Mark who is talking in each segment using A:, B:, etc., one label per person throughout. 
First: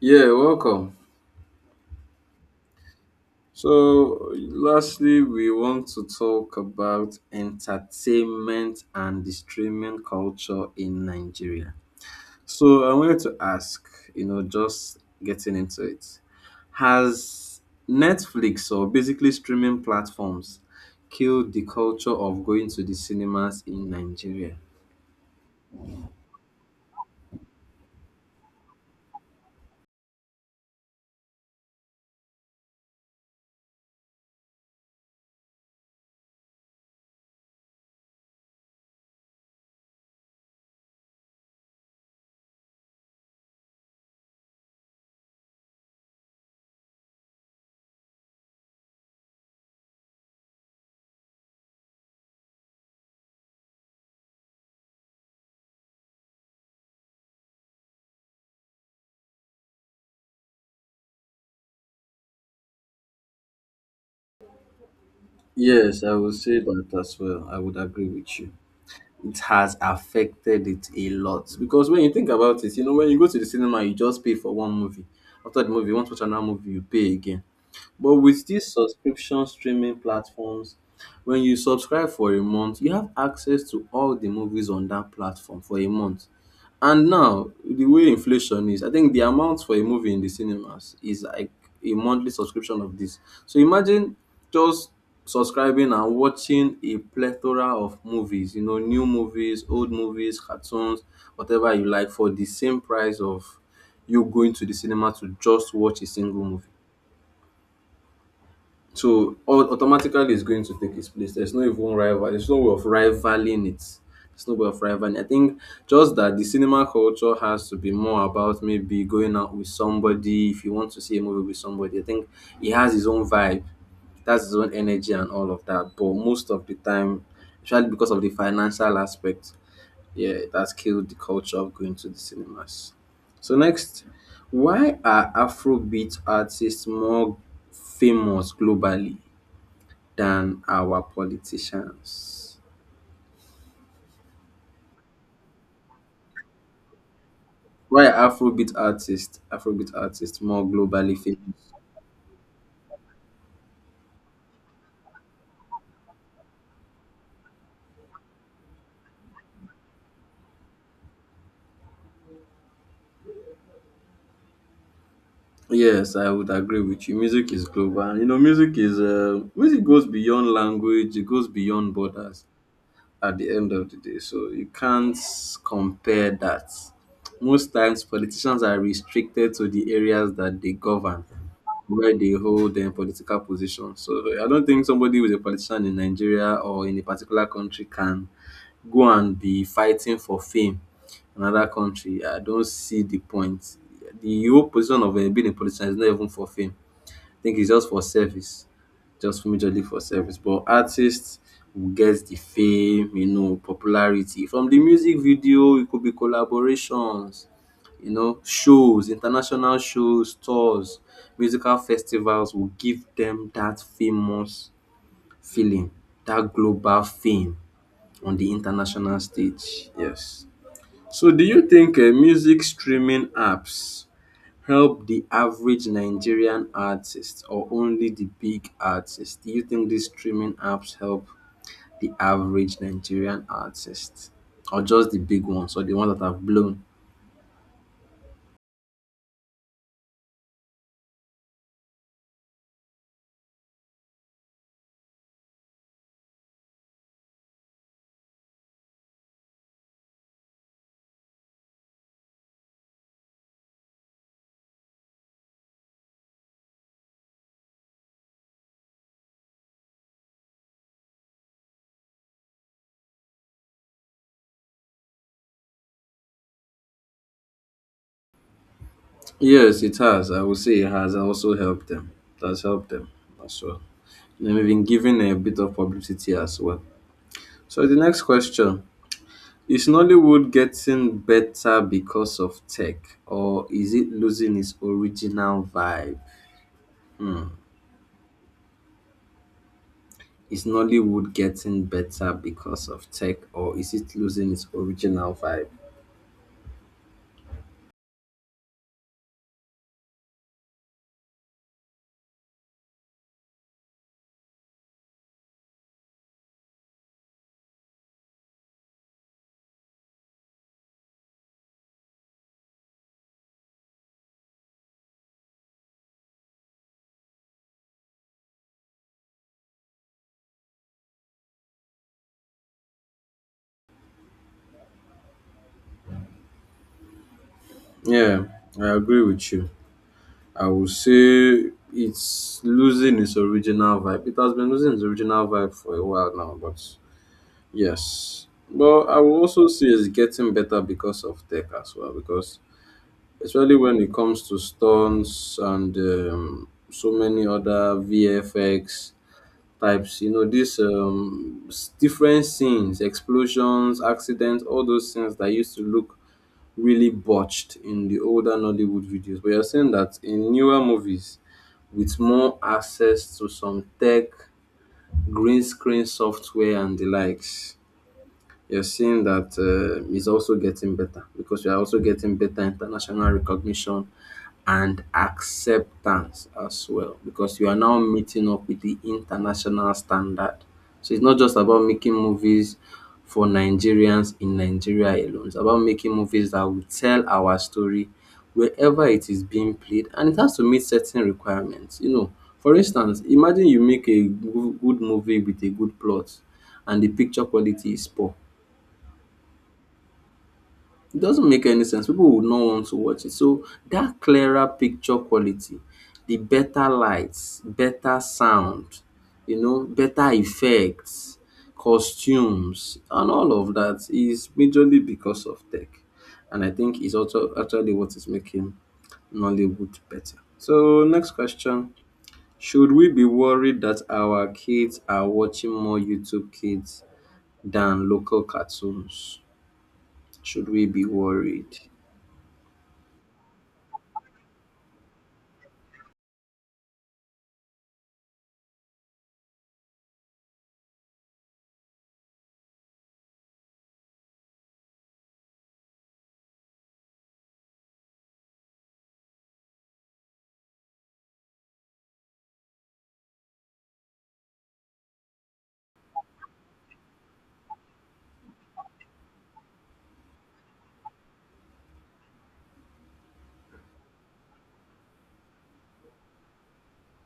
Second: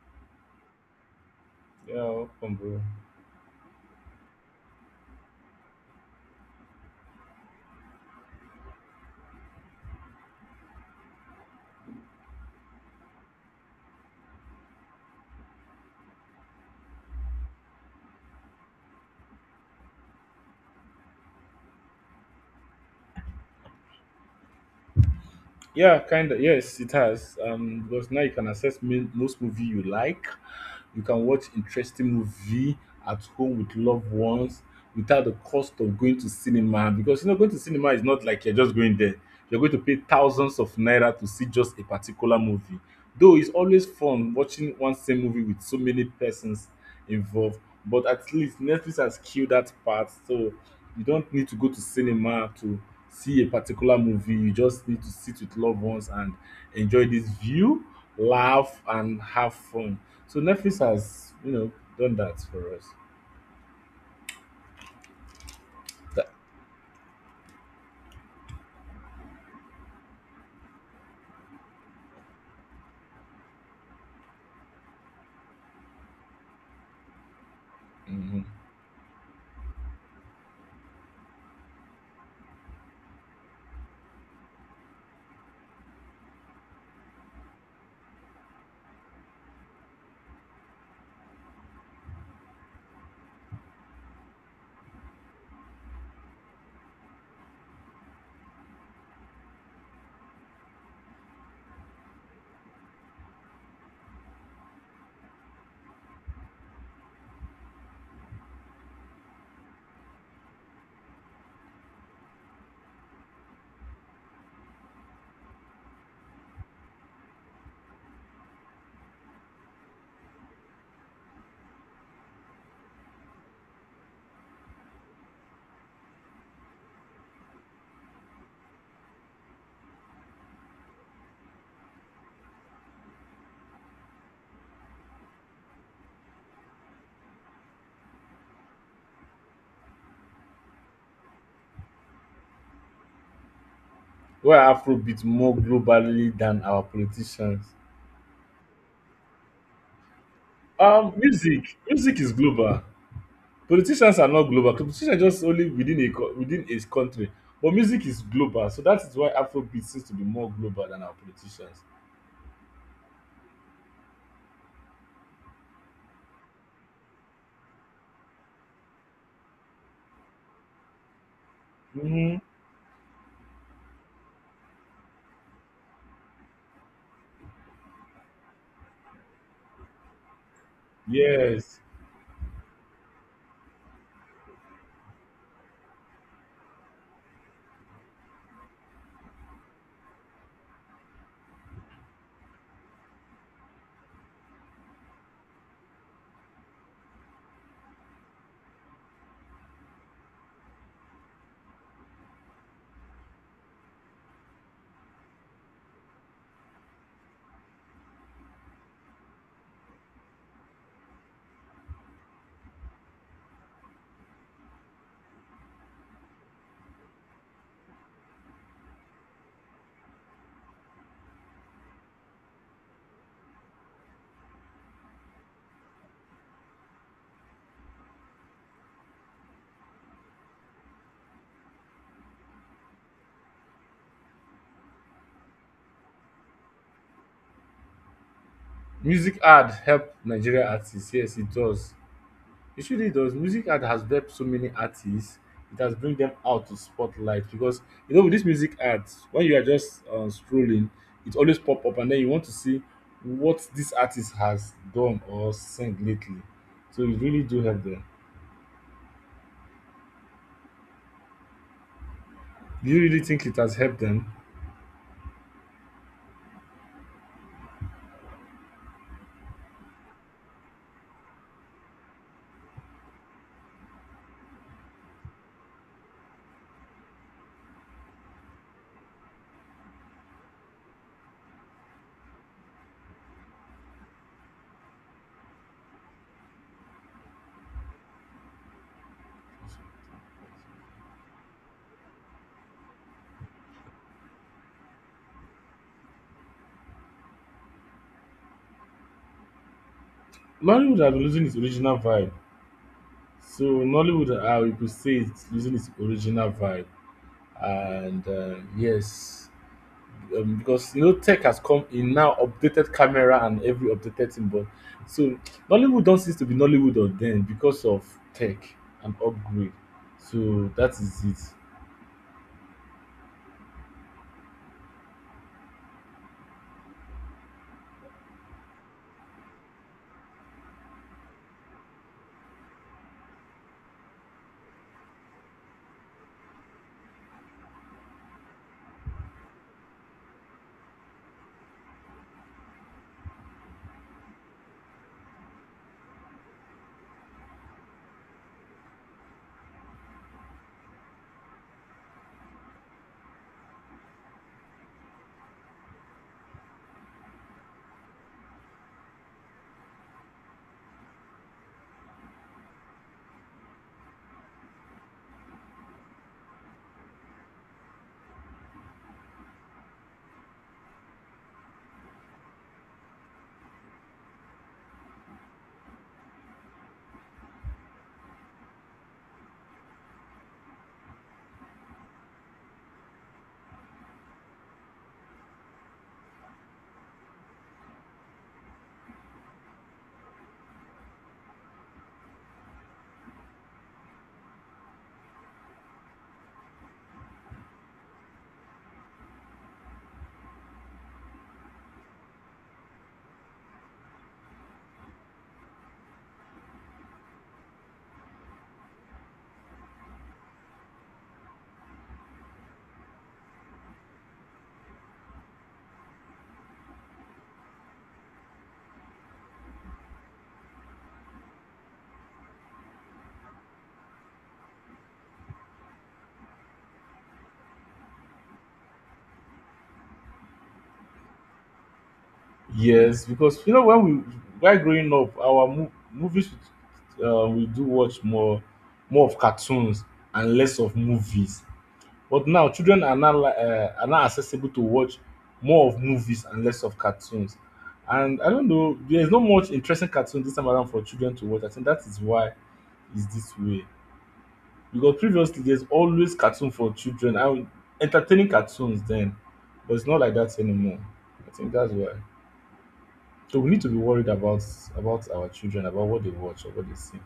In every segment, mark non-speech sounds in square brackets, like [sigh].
A: Yeah, welcome.
B: Yeah, welcome, bro.
A: So, lastly, we want to talk about entertainment and the streaming culture in Nigeria. So, I wanted to ask, just getting into it, has Netflix or basically streaming platforms killed the culture of going to the cinemas in Nigeria?
B: Yeah, kind of. Yes, it has. Because now you can access most movie you like. You can watch interesting movie at home with loved ones without the cost of going to cinema. Because you know, going to cinema is not like you're just going there. You're going to pay thousands of naira to see just a particular movie. Though it's always fun watching one same movie with so many persons involved. But at least Netflix has killed that part. So you don't need to go to cinema to see a particular movie. You just need to sit with loved ones and enjoy this view, laugh, and have fun. So Netflix has, you know, done that for us.
A: Yes, I
B: That,
A: would say that as well. I would agree with you. It has affected it a lot because when you think about it, when you go to the cinema, you just pay for one movie. After the movie, you want to watch another movie, you pay again. But
B: mm-hmm.
A: with these subscription streaming platforms, when you subscribe for a month, you have access to all the movies on that platform for a month. And now, the way inflation is, I think the amount for a movie in the cinemas is like a monthly subscription of this. So imagine just subscribing and watching a plethora of movies, new movies, old movies, cartoons, whatever you like, for the same price of you going to the cinema to just watch a single movie. So automatically it's going to take its place. There's no even rival. There's no way of rivaling it. There's no way of rivaling. I think just that the cinema culture has to be more about maybe going out with somebody. If you want to see a movie with somebody, I think it has its own vibe. It has its own energy and all of that. But most of the time, especially because of the financial aspect, yeah, that's killed the culture of going to the cinemas. So next, why are Afrobeat artists more famous globally? Than our politicians?
B: We're Afrobeat more globally than our politicians.
A: Why are Afrobeat artists more globally famous?
B: Music is global. Politicians are not global. Politicians are just only within a within a country. But music is global, so that is why Afrobeat seems to be more global than our politicians.
A: Yes, I would agree with you. Music is global. And, music goes beyond language. It goes beyond
B: Mm-hmm.
A: borders. At the end of the day, so you can't compare that. Most times, politicians are restricted to the areas that they govern,
B: Yes.
A: where they hold their political position. So I don't think somebody who is a politician in Nigeria or in a particular country can go and be fighting for fame in another country. I don't see the point. The whole position of being a politician is not even for fame. I think it's just for service, just majorly for service. But artists will get the fame, popularity from the music video. It could be collaborations, shows, international shows, tours, musical festivals will give them that famous feeling, that global fame on the international stage. Yes. So, do you think music streaming apps help the average Nigerian artist or only the big artist? Do you think these streaming apps help the average Nigerian artist or just the big ones or the ones that have blown?
B: Music Ad help Nigeria artists, yes it does. It really does. Music Ad has helped so many artists. It has bring them out to spotlight because you know with this music ads, when you are just scrolling, it always pop up and then you want to see what this artist has done or sing lately. So it really do help them. Do you really think it has helped them?
A: Yes, it has. I would say it has also helped them. It has helped them as well. And we've been given a bit of publicity as well. So, the next question Is Nollywood getting better because of tech or is it losing its original vibe? Is Nollywood getting better because of tech or is it losing its original vibe?
B: Nollywood has been losing its original vibe. So Nollywood, I we could say it's losing its original vibe. And yes, because you know tech has come in now updated camera and every updated thing but so nollywood don't seem to be nollywood of then because of tech and upgrade, so that is it.
A: Yeah, I agree with you. I would say it's losing its original vibe. It has been losing its original vibe for a while now, but yes. But I will also say it's getting better because of tech as well, because especially when it comes to stunts and so many other VFX types. You know, these different scenes, explosions, accidents, all those things that used to look really botched in the older Nollywood videos. But you're saying that in newer movies, with more access to some tech, green screen software, and the likes, you're seeing that it's also getting better because we are also getting better international recognition and acceptance as well because you are now meeting up with the international standard. So it's not just about making movies for Nigerians in Nigeria alone. It's about making movies that will tell our story wherever it is being played and it has to meet certain requirements. You know, for instance, imagine you make a good movie with a good plot and the picture quality is poor. It doesn't make any sense. People would not want to watch it. So that clearer picture quality, the better lights, better sound, better effects, costumes, and all of that is majorly because of tech. And I think it's also actually what is making Nollywood better. So next question. Should we be worried that our kids are watching more YouTube kids than local cartoons? Should we be worried?
B: Yes, because you know when we while growing up our movies we do watch more more of cartoons and less of movies. But now children are not are not accessible to watch more of movies and less of cartoons. And I don't know, there's not much interesting cartoon this time around for children to watch. I think that is why it's this way. Because previously there's always cartoon for children and entertaining cartoons then, but it's not like that anymore. I think that's why. So we need to be worried about our children, about what they watch or what they see.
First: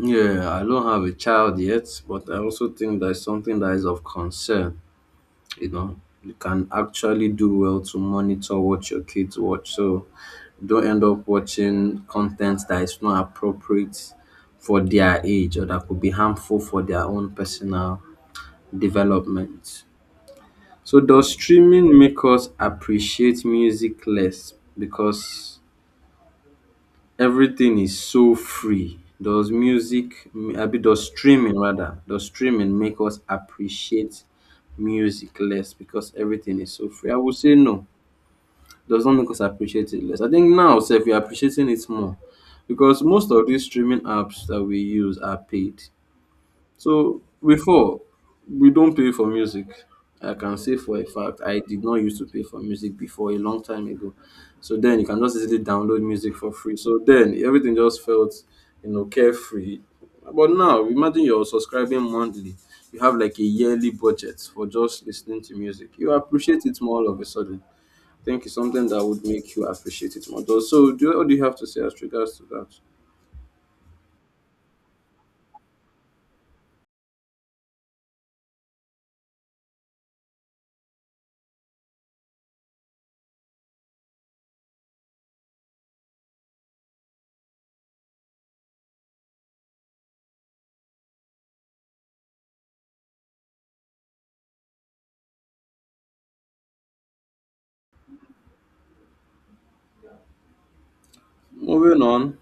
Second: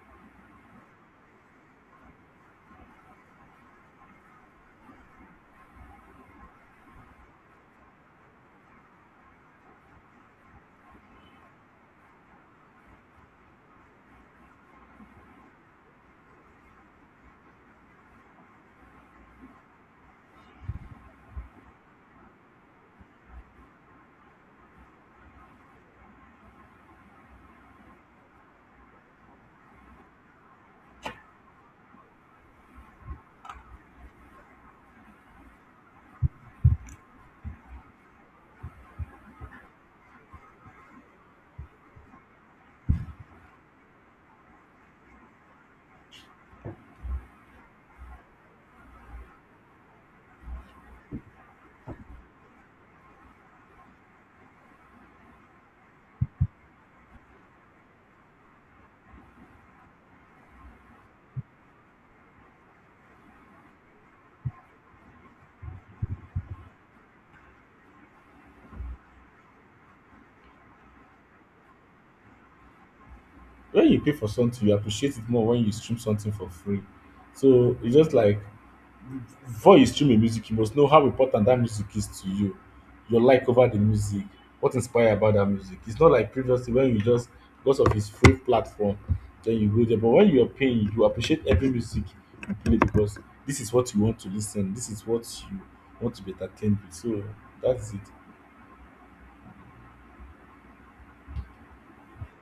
A: Yeah, I don't have a child yet, but I also think that's something that is of concern. You know, you can actually do well to monitor what your kids watch. So don't end up watching content that is not appropriate for their age or that could be harmful for their own personal development. So does streaming make us appreciate music less because everything is so free. Does music, I mean, does streaming rather, does streaming make us appreciate music less because everything is so free? I would say no. Does not make us appreciate it less. I think now, so if you're appreciating it more, because most of these streaming apps that we use are paid. So before we don't pay for music. I can say for a fact I did not used to pay for music before a long time ago. So then you can just easily download music for free. So then everything just felt, carefree. But now imagine you're subscribing monthly. You have like a yearly budget for just listening to music. You appreciate it more all of a sudden. I think it's something that would make you appreciate it more. Though, So do you, what do you have to say as regards to that?
B: When you pay for something, you appreciate it more when you stream something for free. So it's just like, before you stream a music, you must know how important that music is to you, your like over the music, what inspire about that music. It's not like previously when you just because of his free platform, then you go there. But when you're paying, you appreciate every music you play because this is what you want to listen, this is what you want to be entertained with. So that's it.
A: Moving on,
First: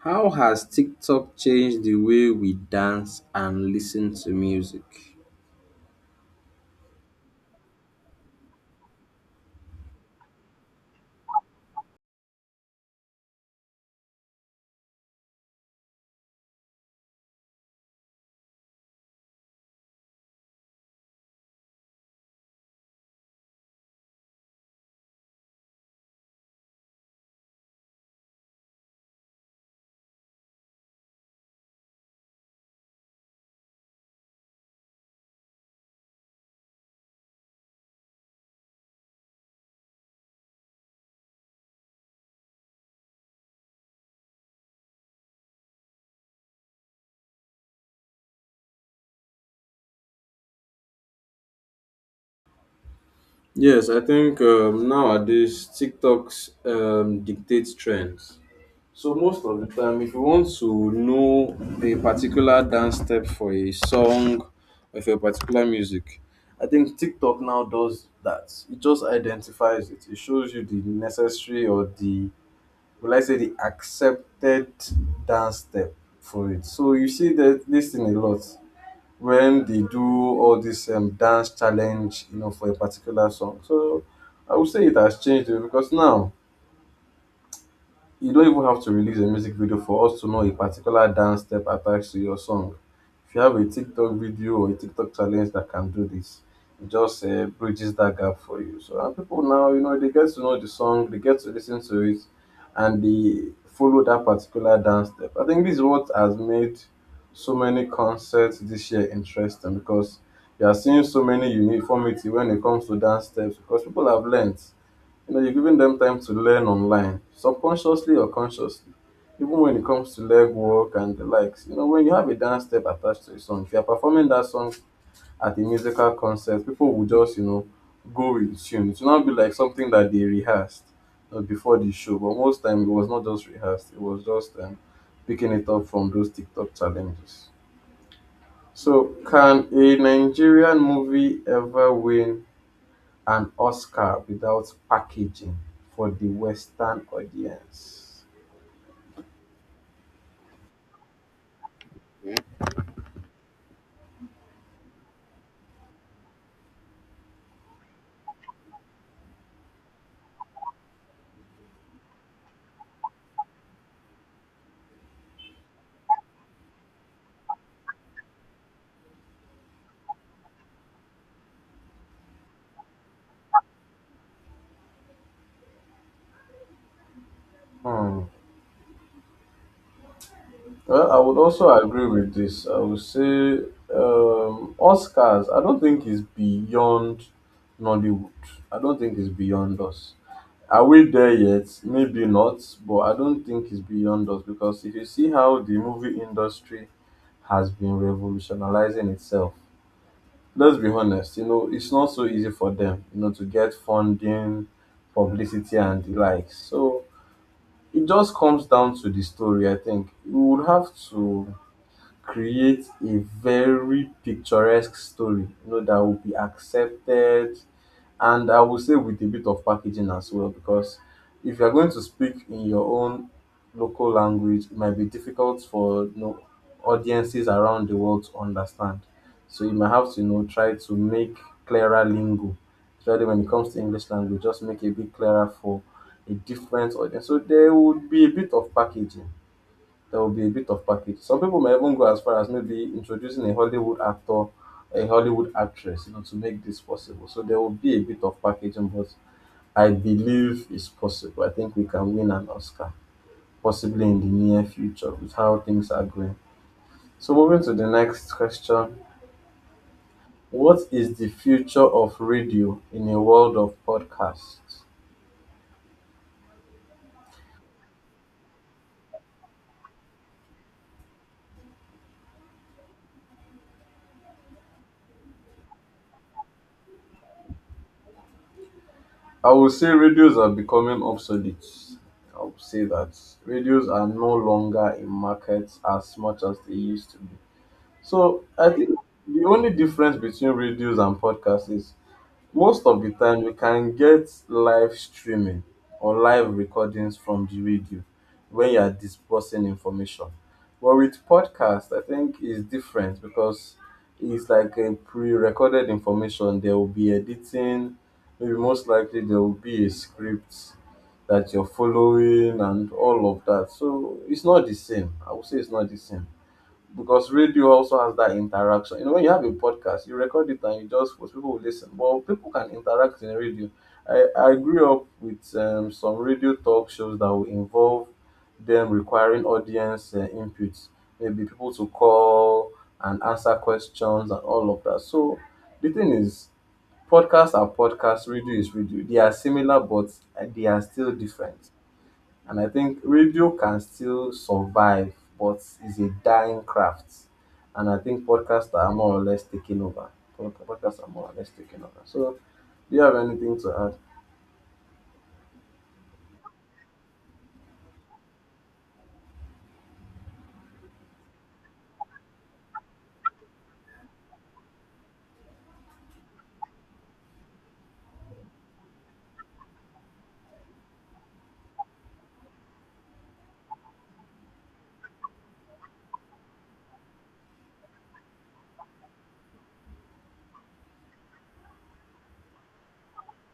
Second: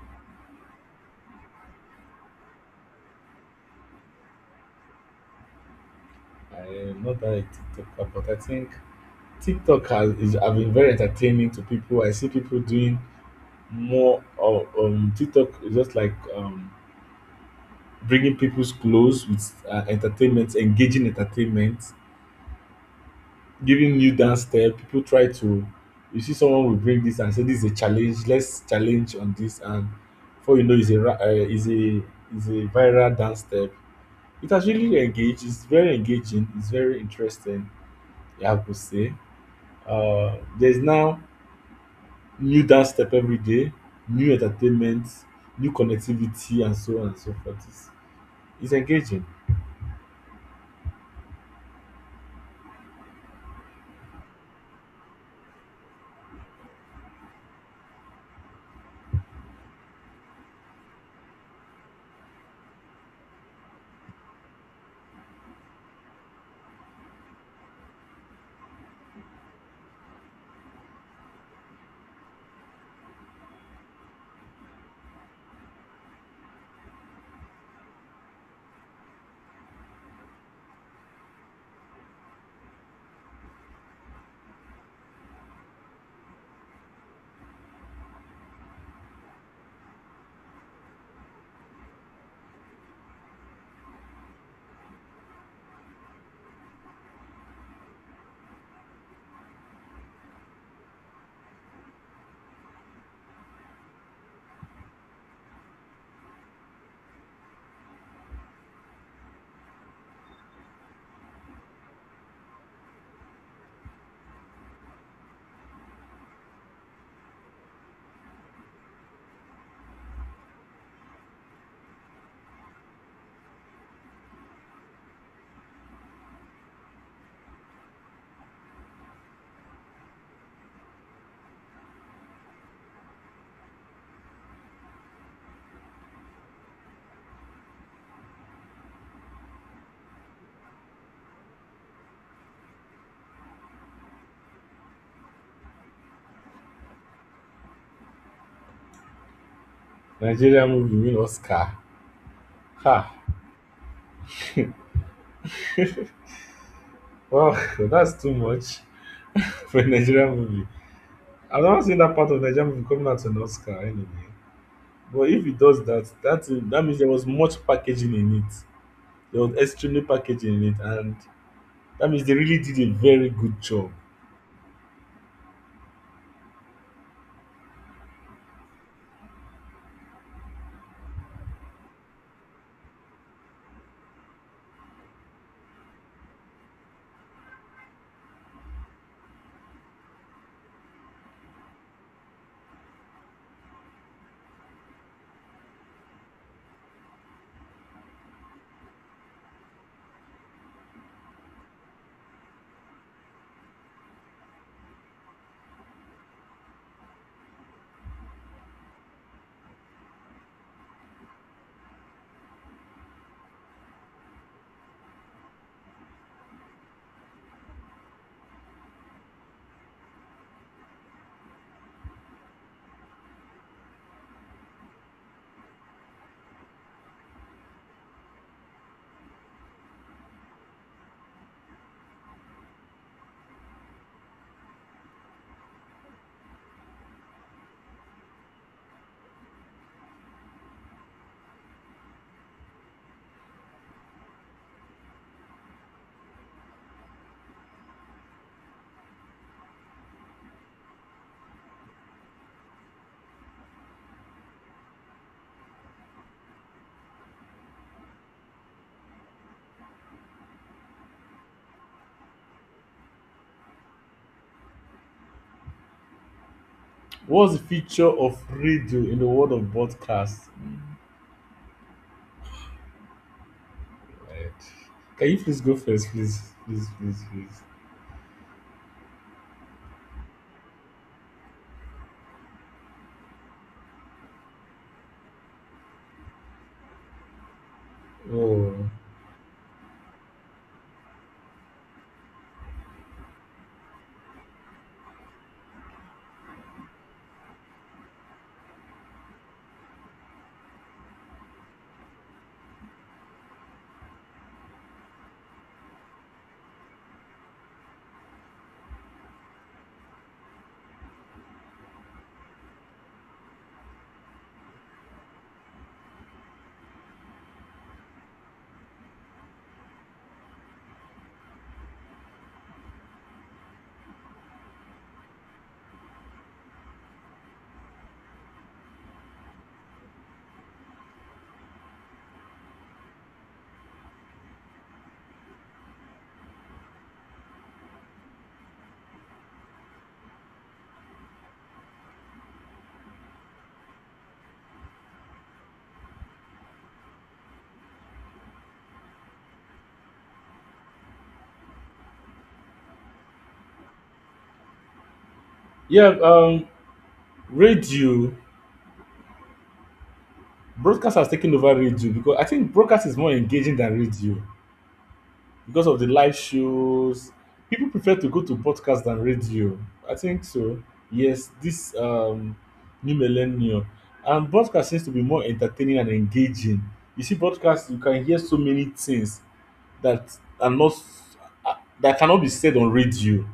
A: how has TikTok changed the way we dance and listen to music?
B: I am not that a TikToker, but I think TikTok has is have been very entertaining to people. I see people doing more of TikTok is just like bringing people's clothes with entertainment, engaging entertainment, giving new dance step. People try to, you see, someone will bring this and say, "This is a challenge. Let's challenge on this." And before you know, is a viral dance step. It has really engaged. It's very engaging. It's very interesting, I would say. There's now new dance step every day, new entertainment, new connectivity, and so on and so forth. It's engaging.
A: Yes, I think nowadays TikToks dictates trends. So most of the time, if you want to know a particular dance step for a song or for a particular music, I think TikTok now does that. It just identifies it. It shows you the necessary or the will I say the accepted dance step for it. So you see that this thing a lot when they do all this dance challenge, for a particular song. So I would say it has changed eh, because now you don't even have to release a music video for us to know a particular dance step attached to your song. If you have a TikTok video or a TikTok challenge that can do this, it just bridges that gap for you. So and people now, they get to know the song, they get to listen to it, and they follow that particular dance step. I think this is what has made so many concerts this year interesting because you are seeing so many uniformity when it comes to dance steps because people have learned. You know, you're giving them time to learn online, subconsciously or consciously. Even when it comes to leg work and the likes, when you have a dance step attached to a song, if you're performing that song at a musical concert, people will just, go with the tune. It will not be like something that they rehearsed before the show, but most time it was not just rehearsed, it was just picking it up from those TikTok challenges. So, can a Nigerian movie ever win an Oscar without packaging for the Western audience.
B: Nigeria movie win Oscar. Ha! Well, [laughs] that's too much [laughs] for a Nigerian movie. I've never seen that part of Nigerian movie coming out to an Oscar anyway. But if it does that, that means there was much packaging in it. There was extremely packaging in it, and that means they really did a very good job.
A: Hmm. Well, I would also agree with this. I would say Oscars, I don't think is beyond Nollywood. I don't think it's beyond us. Are we there yet? Maybe not, but I don't think it's beyond us because if you see how the movie industry has been revolutionizing itself, let's be honest, it's not so easy for them, to get funding, publicity, and the likes. So it just comes down to the story, I think. You would have to create a very picturesque story, that will be accepted, and I will say with a bit of packaging as well, because if you're going to speak in your own local language, it might be difficult for audiences around the world to understand. So you might have to try to make clearer lingo, especially when it comes to English language, just make it a bit clearer for a different audience. So there would be a bit of packaging there will be a bit of package. Some people may even go as far as maybe introducing a Hollywood actor, a Hollywood actress, to make this possible. So there will be a bit of packaging, but I believe it's possible. I think we can win an Oscar, possibly in the near future, with how things are going. So moving to the next question. What is the future of radio in a world of podcasts?
B: What's the feature of radio in the world of broadcast? Right. Can you please go first, please, please, please, please?
A: I would say radios are becoming obsolete. I would say that radios are no longer in markets as much as they used to be. So I
B: Oh,
A: think the only difference between radios and podcasts is most of the time we can get live streaming or live recordings from the radio when you are dispersing information. But with podcast, I think it's different because it's like a pre-recorded information. There will be editing, maybe most likely there will be a script that you're following and all of that. So it's not the same. I would say it's not the same because radio also has that interaction. When you have a podcast, you record it and you just post, people will listen. But people can interact in radio. I grew up with some radio talk shows that will involve them requiring audience input, maybe people to call and answer questions and all of that. So the thing is, podcasts are podcasts, radio is radio. They are similar, but they are still different. And I think radio can still survive, but it's a dying craft. And I think podcasts are more or less taking over. Podcasts are more or less taking over. So, do you have anything to add?
B: yeah. Radio broadcast has taken over radio because I think broadcast is more engaging than radio, because of the live shows. People prefer to go to podcast than radio. I think so. Yes, this new millennium. And podcast seems to be more entertaining and engaging. You see, podcast, you can hear so many things that are not uh, that cannot be said on radio.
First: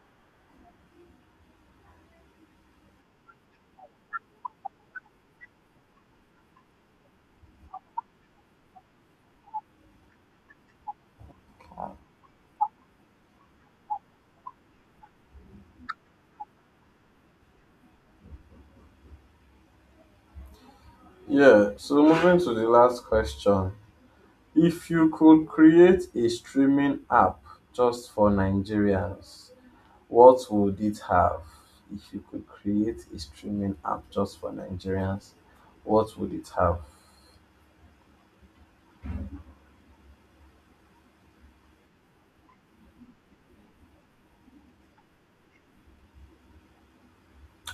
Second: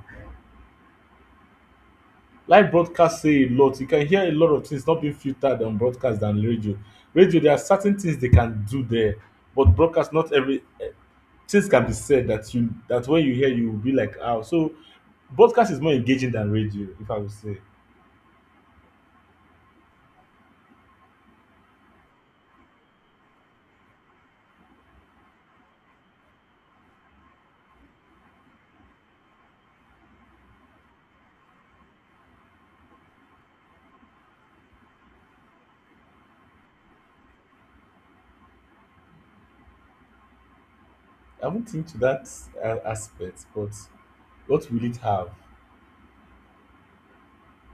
B: Live broadcast say a lot. You can hear a lot of things not being filtered on broadcast than radio. Radio, there are certain things they can do there, but broadcast not every things can be said that you that when you hear you will be like, ah, so broadcast is more engaging than radio, if I would say.
A: Yeah, so moving to the last question. If you could create a streaming app just for Nigerians, what would it have? If you could create a streaming app just for Nigerians, what would it have?
B: I haven't into that aspect, but what will it have?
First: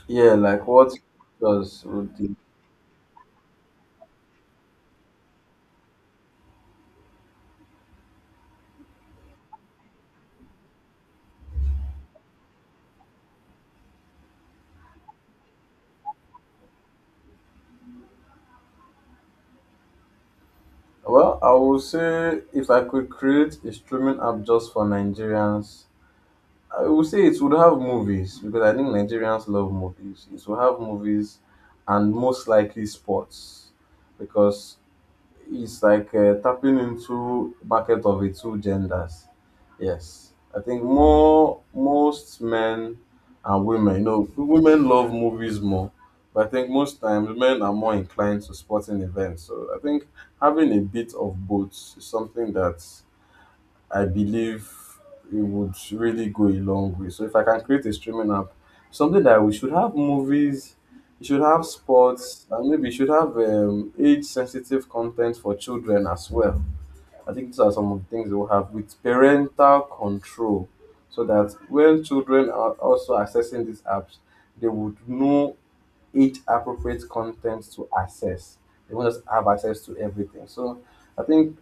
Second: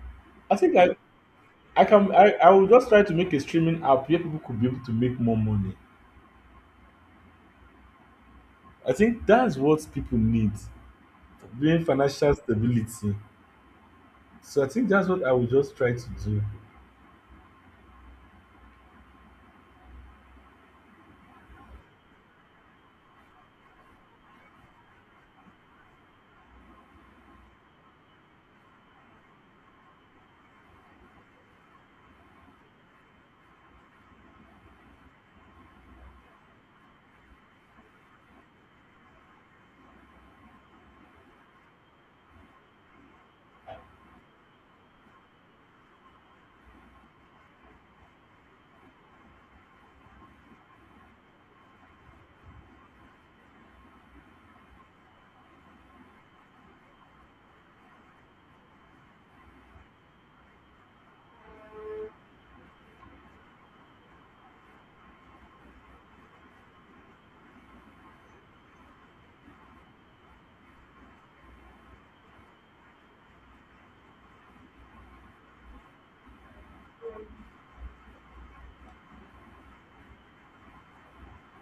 A: Yeah,
B: I
A: like
B: think
A: what
B: I,
A: does would
B: I will just try to make a streaming app where people could be able to make more money. I think that's what people need, being financial stability. So I think that's what I will just try to do.
A: Well, I would say if I could create a streaming app just for Nigerians, I would say it would have movies because I think Nigerians love movies. It will have movies and most likely sports because it's like tapping into bucket of the two genders. Yes, I think more most men and women. You know, women love movies more, but I think most times men are more inclined to sporting events. So I think having a bit of both is something that I believe it would really go a long way. So if I can create a streaming app, something that we should have movies, it should have sports, and maybe it should have age-sensitive content for children as well. I think these are some of the things we'll have with parental control, so that when children are also accessing these apps, they would know age-appropriate content to access. They won't just have access to everything. So I think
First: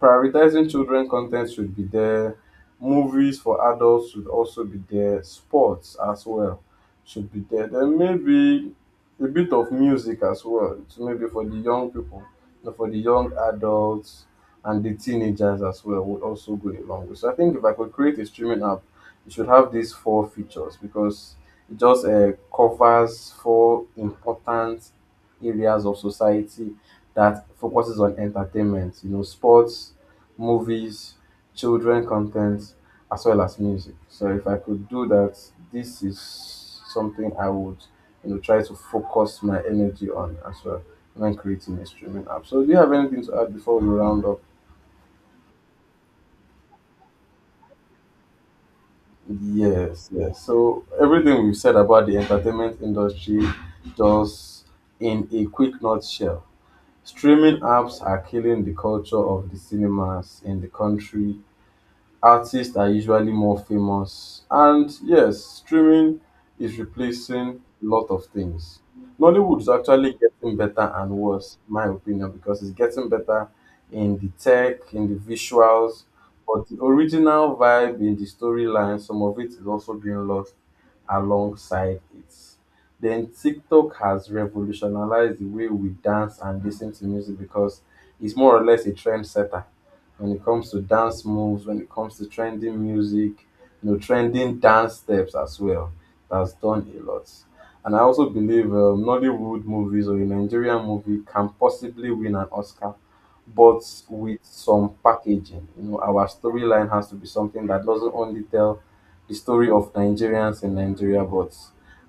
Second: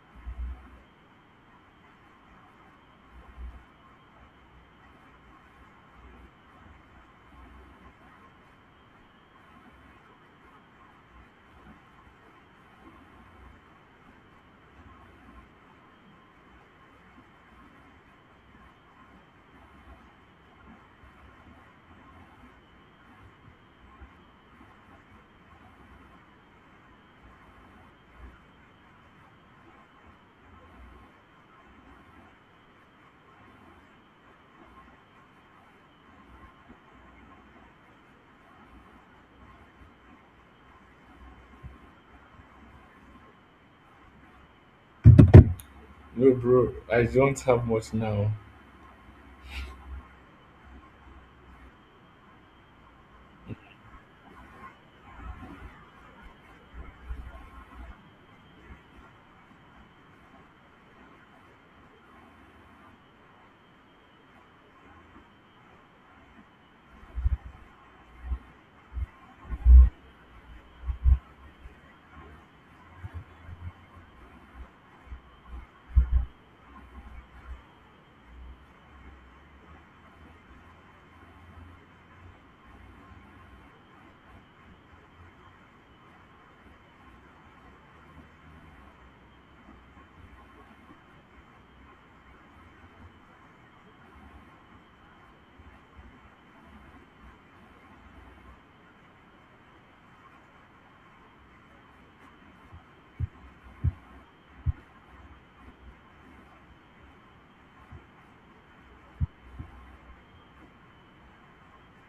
A: prioritizing children content should be there. Movies for adults should also be there. Sports as well should be there. Then maybe a bit of music as well. So maybe for the young people, so for the young adults and the teenagers as well would also go a long way. So I think if I could create a streaming app, it should have these four features because it just covers four important areas of society that focuses on entertainment, you know, sports, movies, children content, as well as music. So if I could do that, this is something I would, you know, try to focus my energy on as well when creating a streaming app. So do you have anything to add before we round up?
B: No, bro, I don't have much now.
A: Yes, yes. So everything we've said about the entertainment industry, just in a quick nutshell, streaming apps are killing the culture of the cinemas in the country artists are usually more famous. And yes, streaming is replacing a lot of things. Nollywood is actually getting better and worse, in my opinion, because it's getting better in the tech, in the visuals, but the original vibe in the storyline, some of it is also being lost alongside it. Then TikTok has revolutionized the way we dance and listen to music because it's more or less a trendsetter when it comes to dance moves, when it comes to trending music, you know, trending dance steps as well. That's done a lot. And I also believe Nollywood movies or a Nigerian movie can possibly win an Oscar, but with some packaging. You know, our storyline has to be something that doesn't only tell the story of Nigerians in Nigeria, but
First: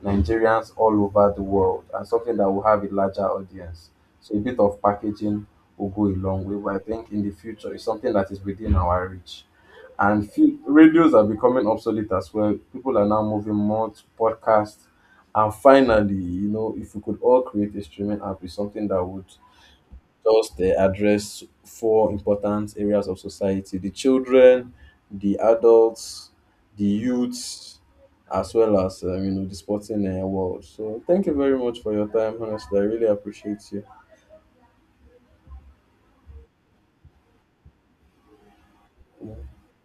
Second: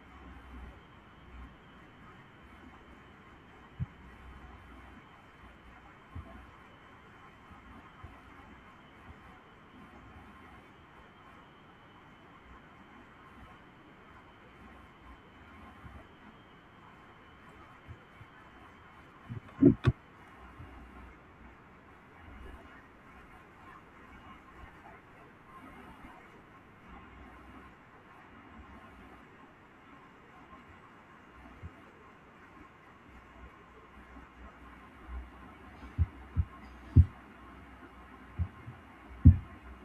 A: Nigerians all over the world, and something that will have a larger audience. So a bit of packaging will go a long way, but I think in the future it's something that is within our reach. And few, radios are becoming obsolete as well. People are now moving more to podcasts. And finally, you know, if we could all create a streaming app with something that would just address four important areas of society the children, the adults, the youths, as well as, you know, the sporting world. So thank you very much for your time, honestly. I really appreciate you.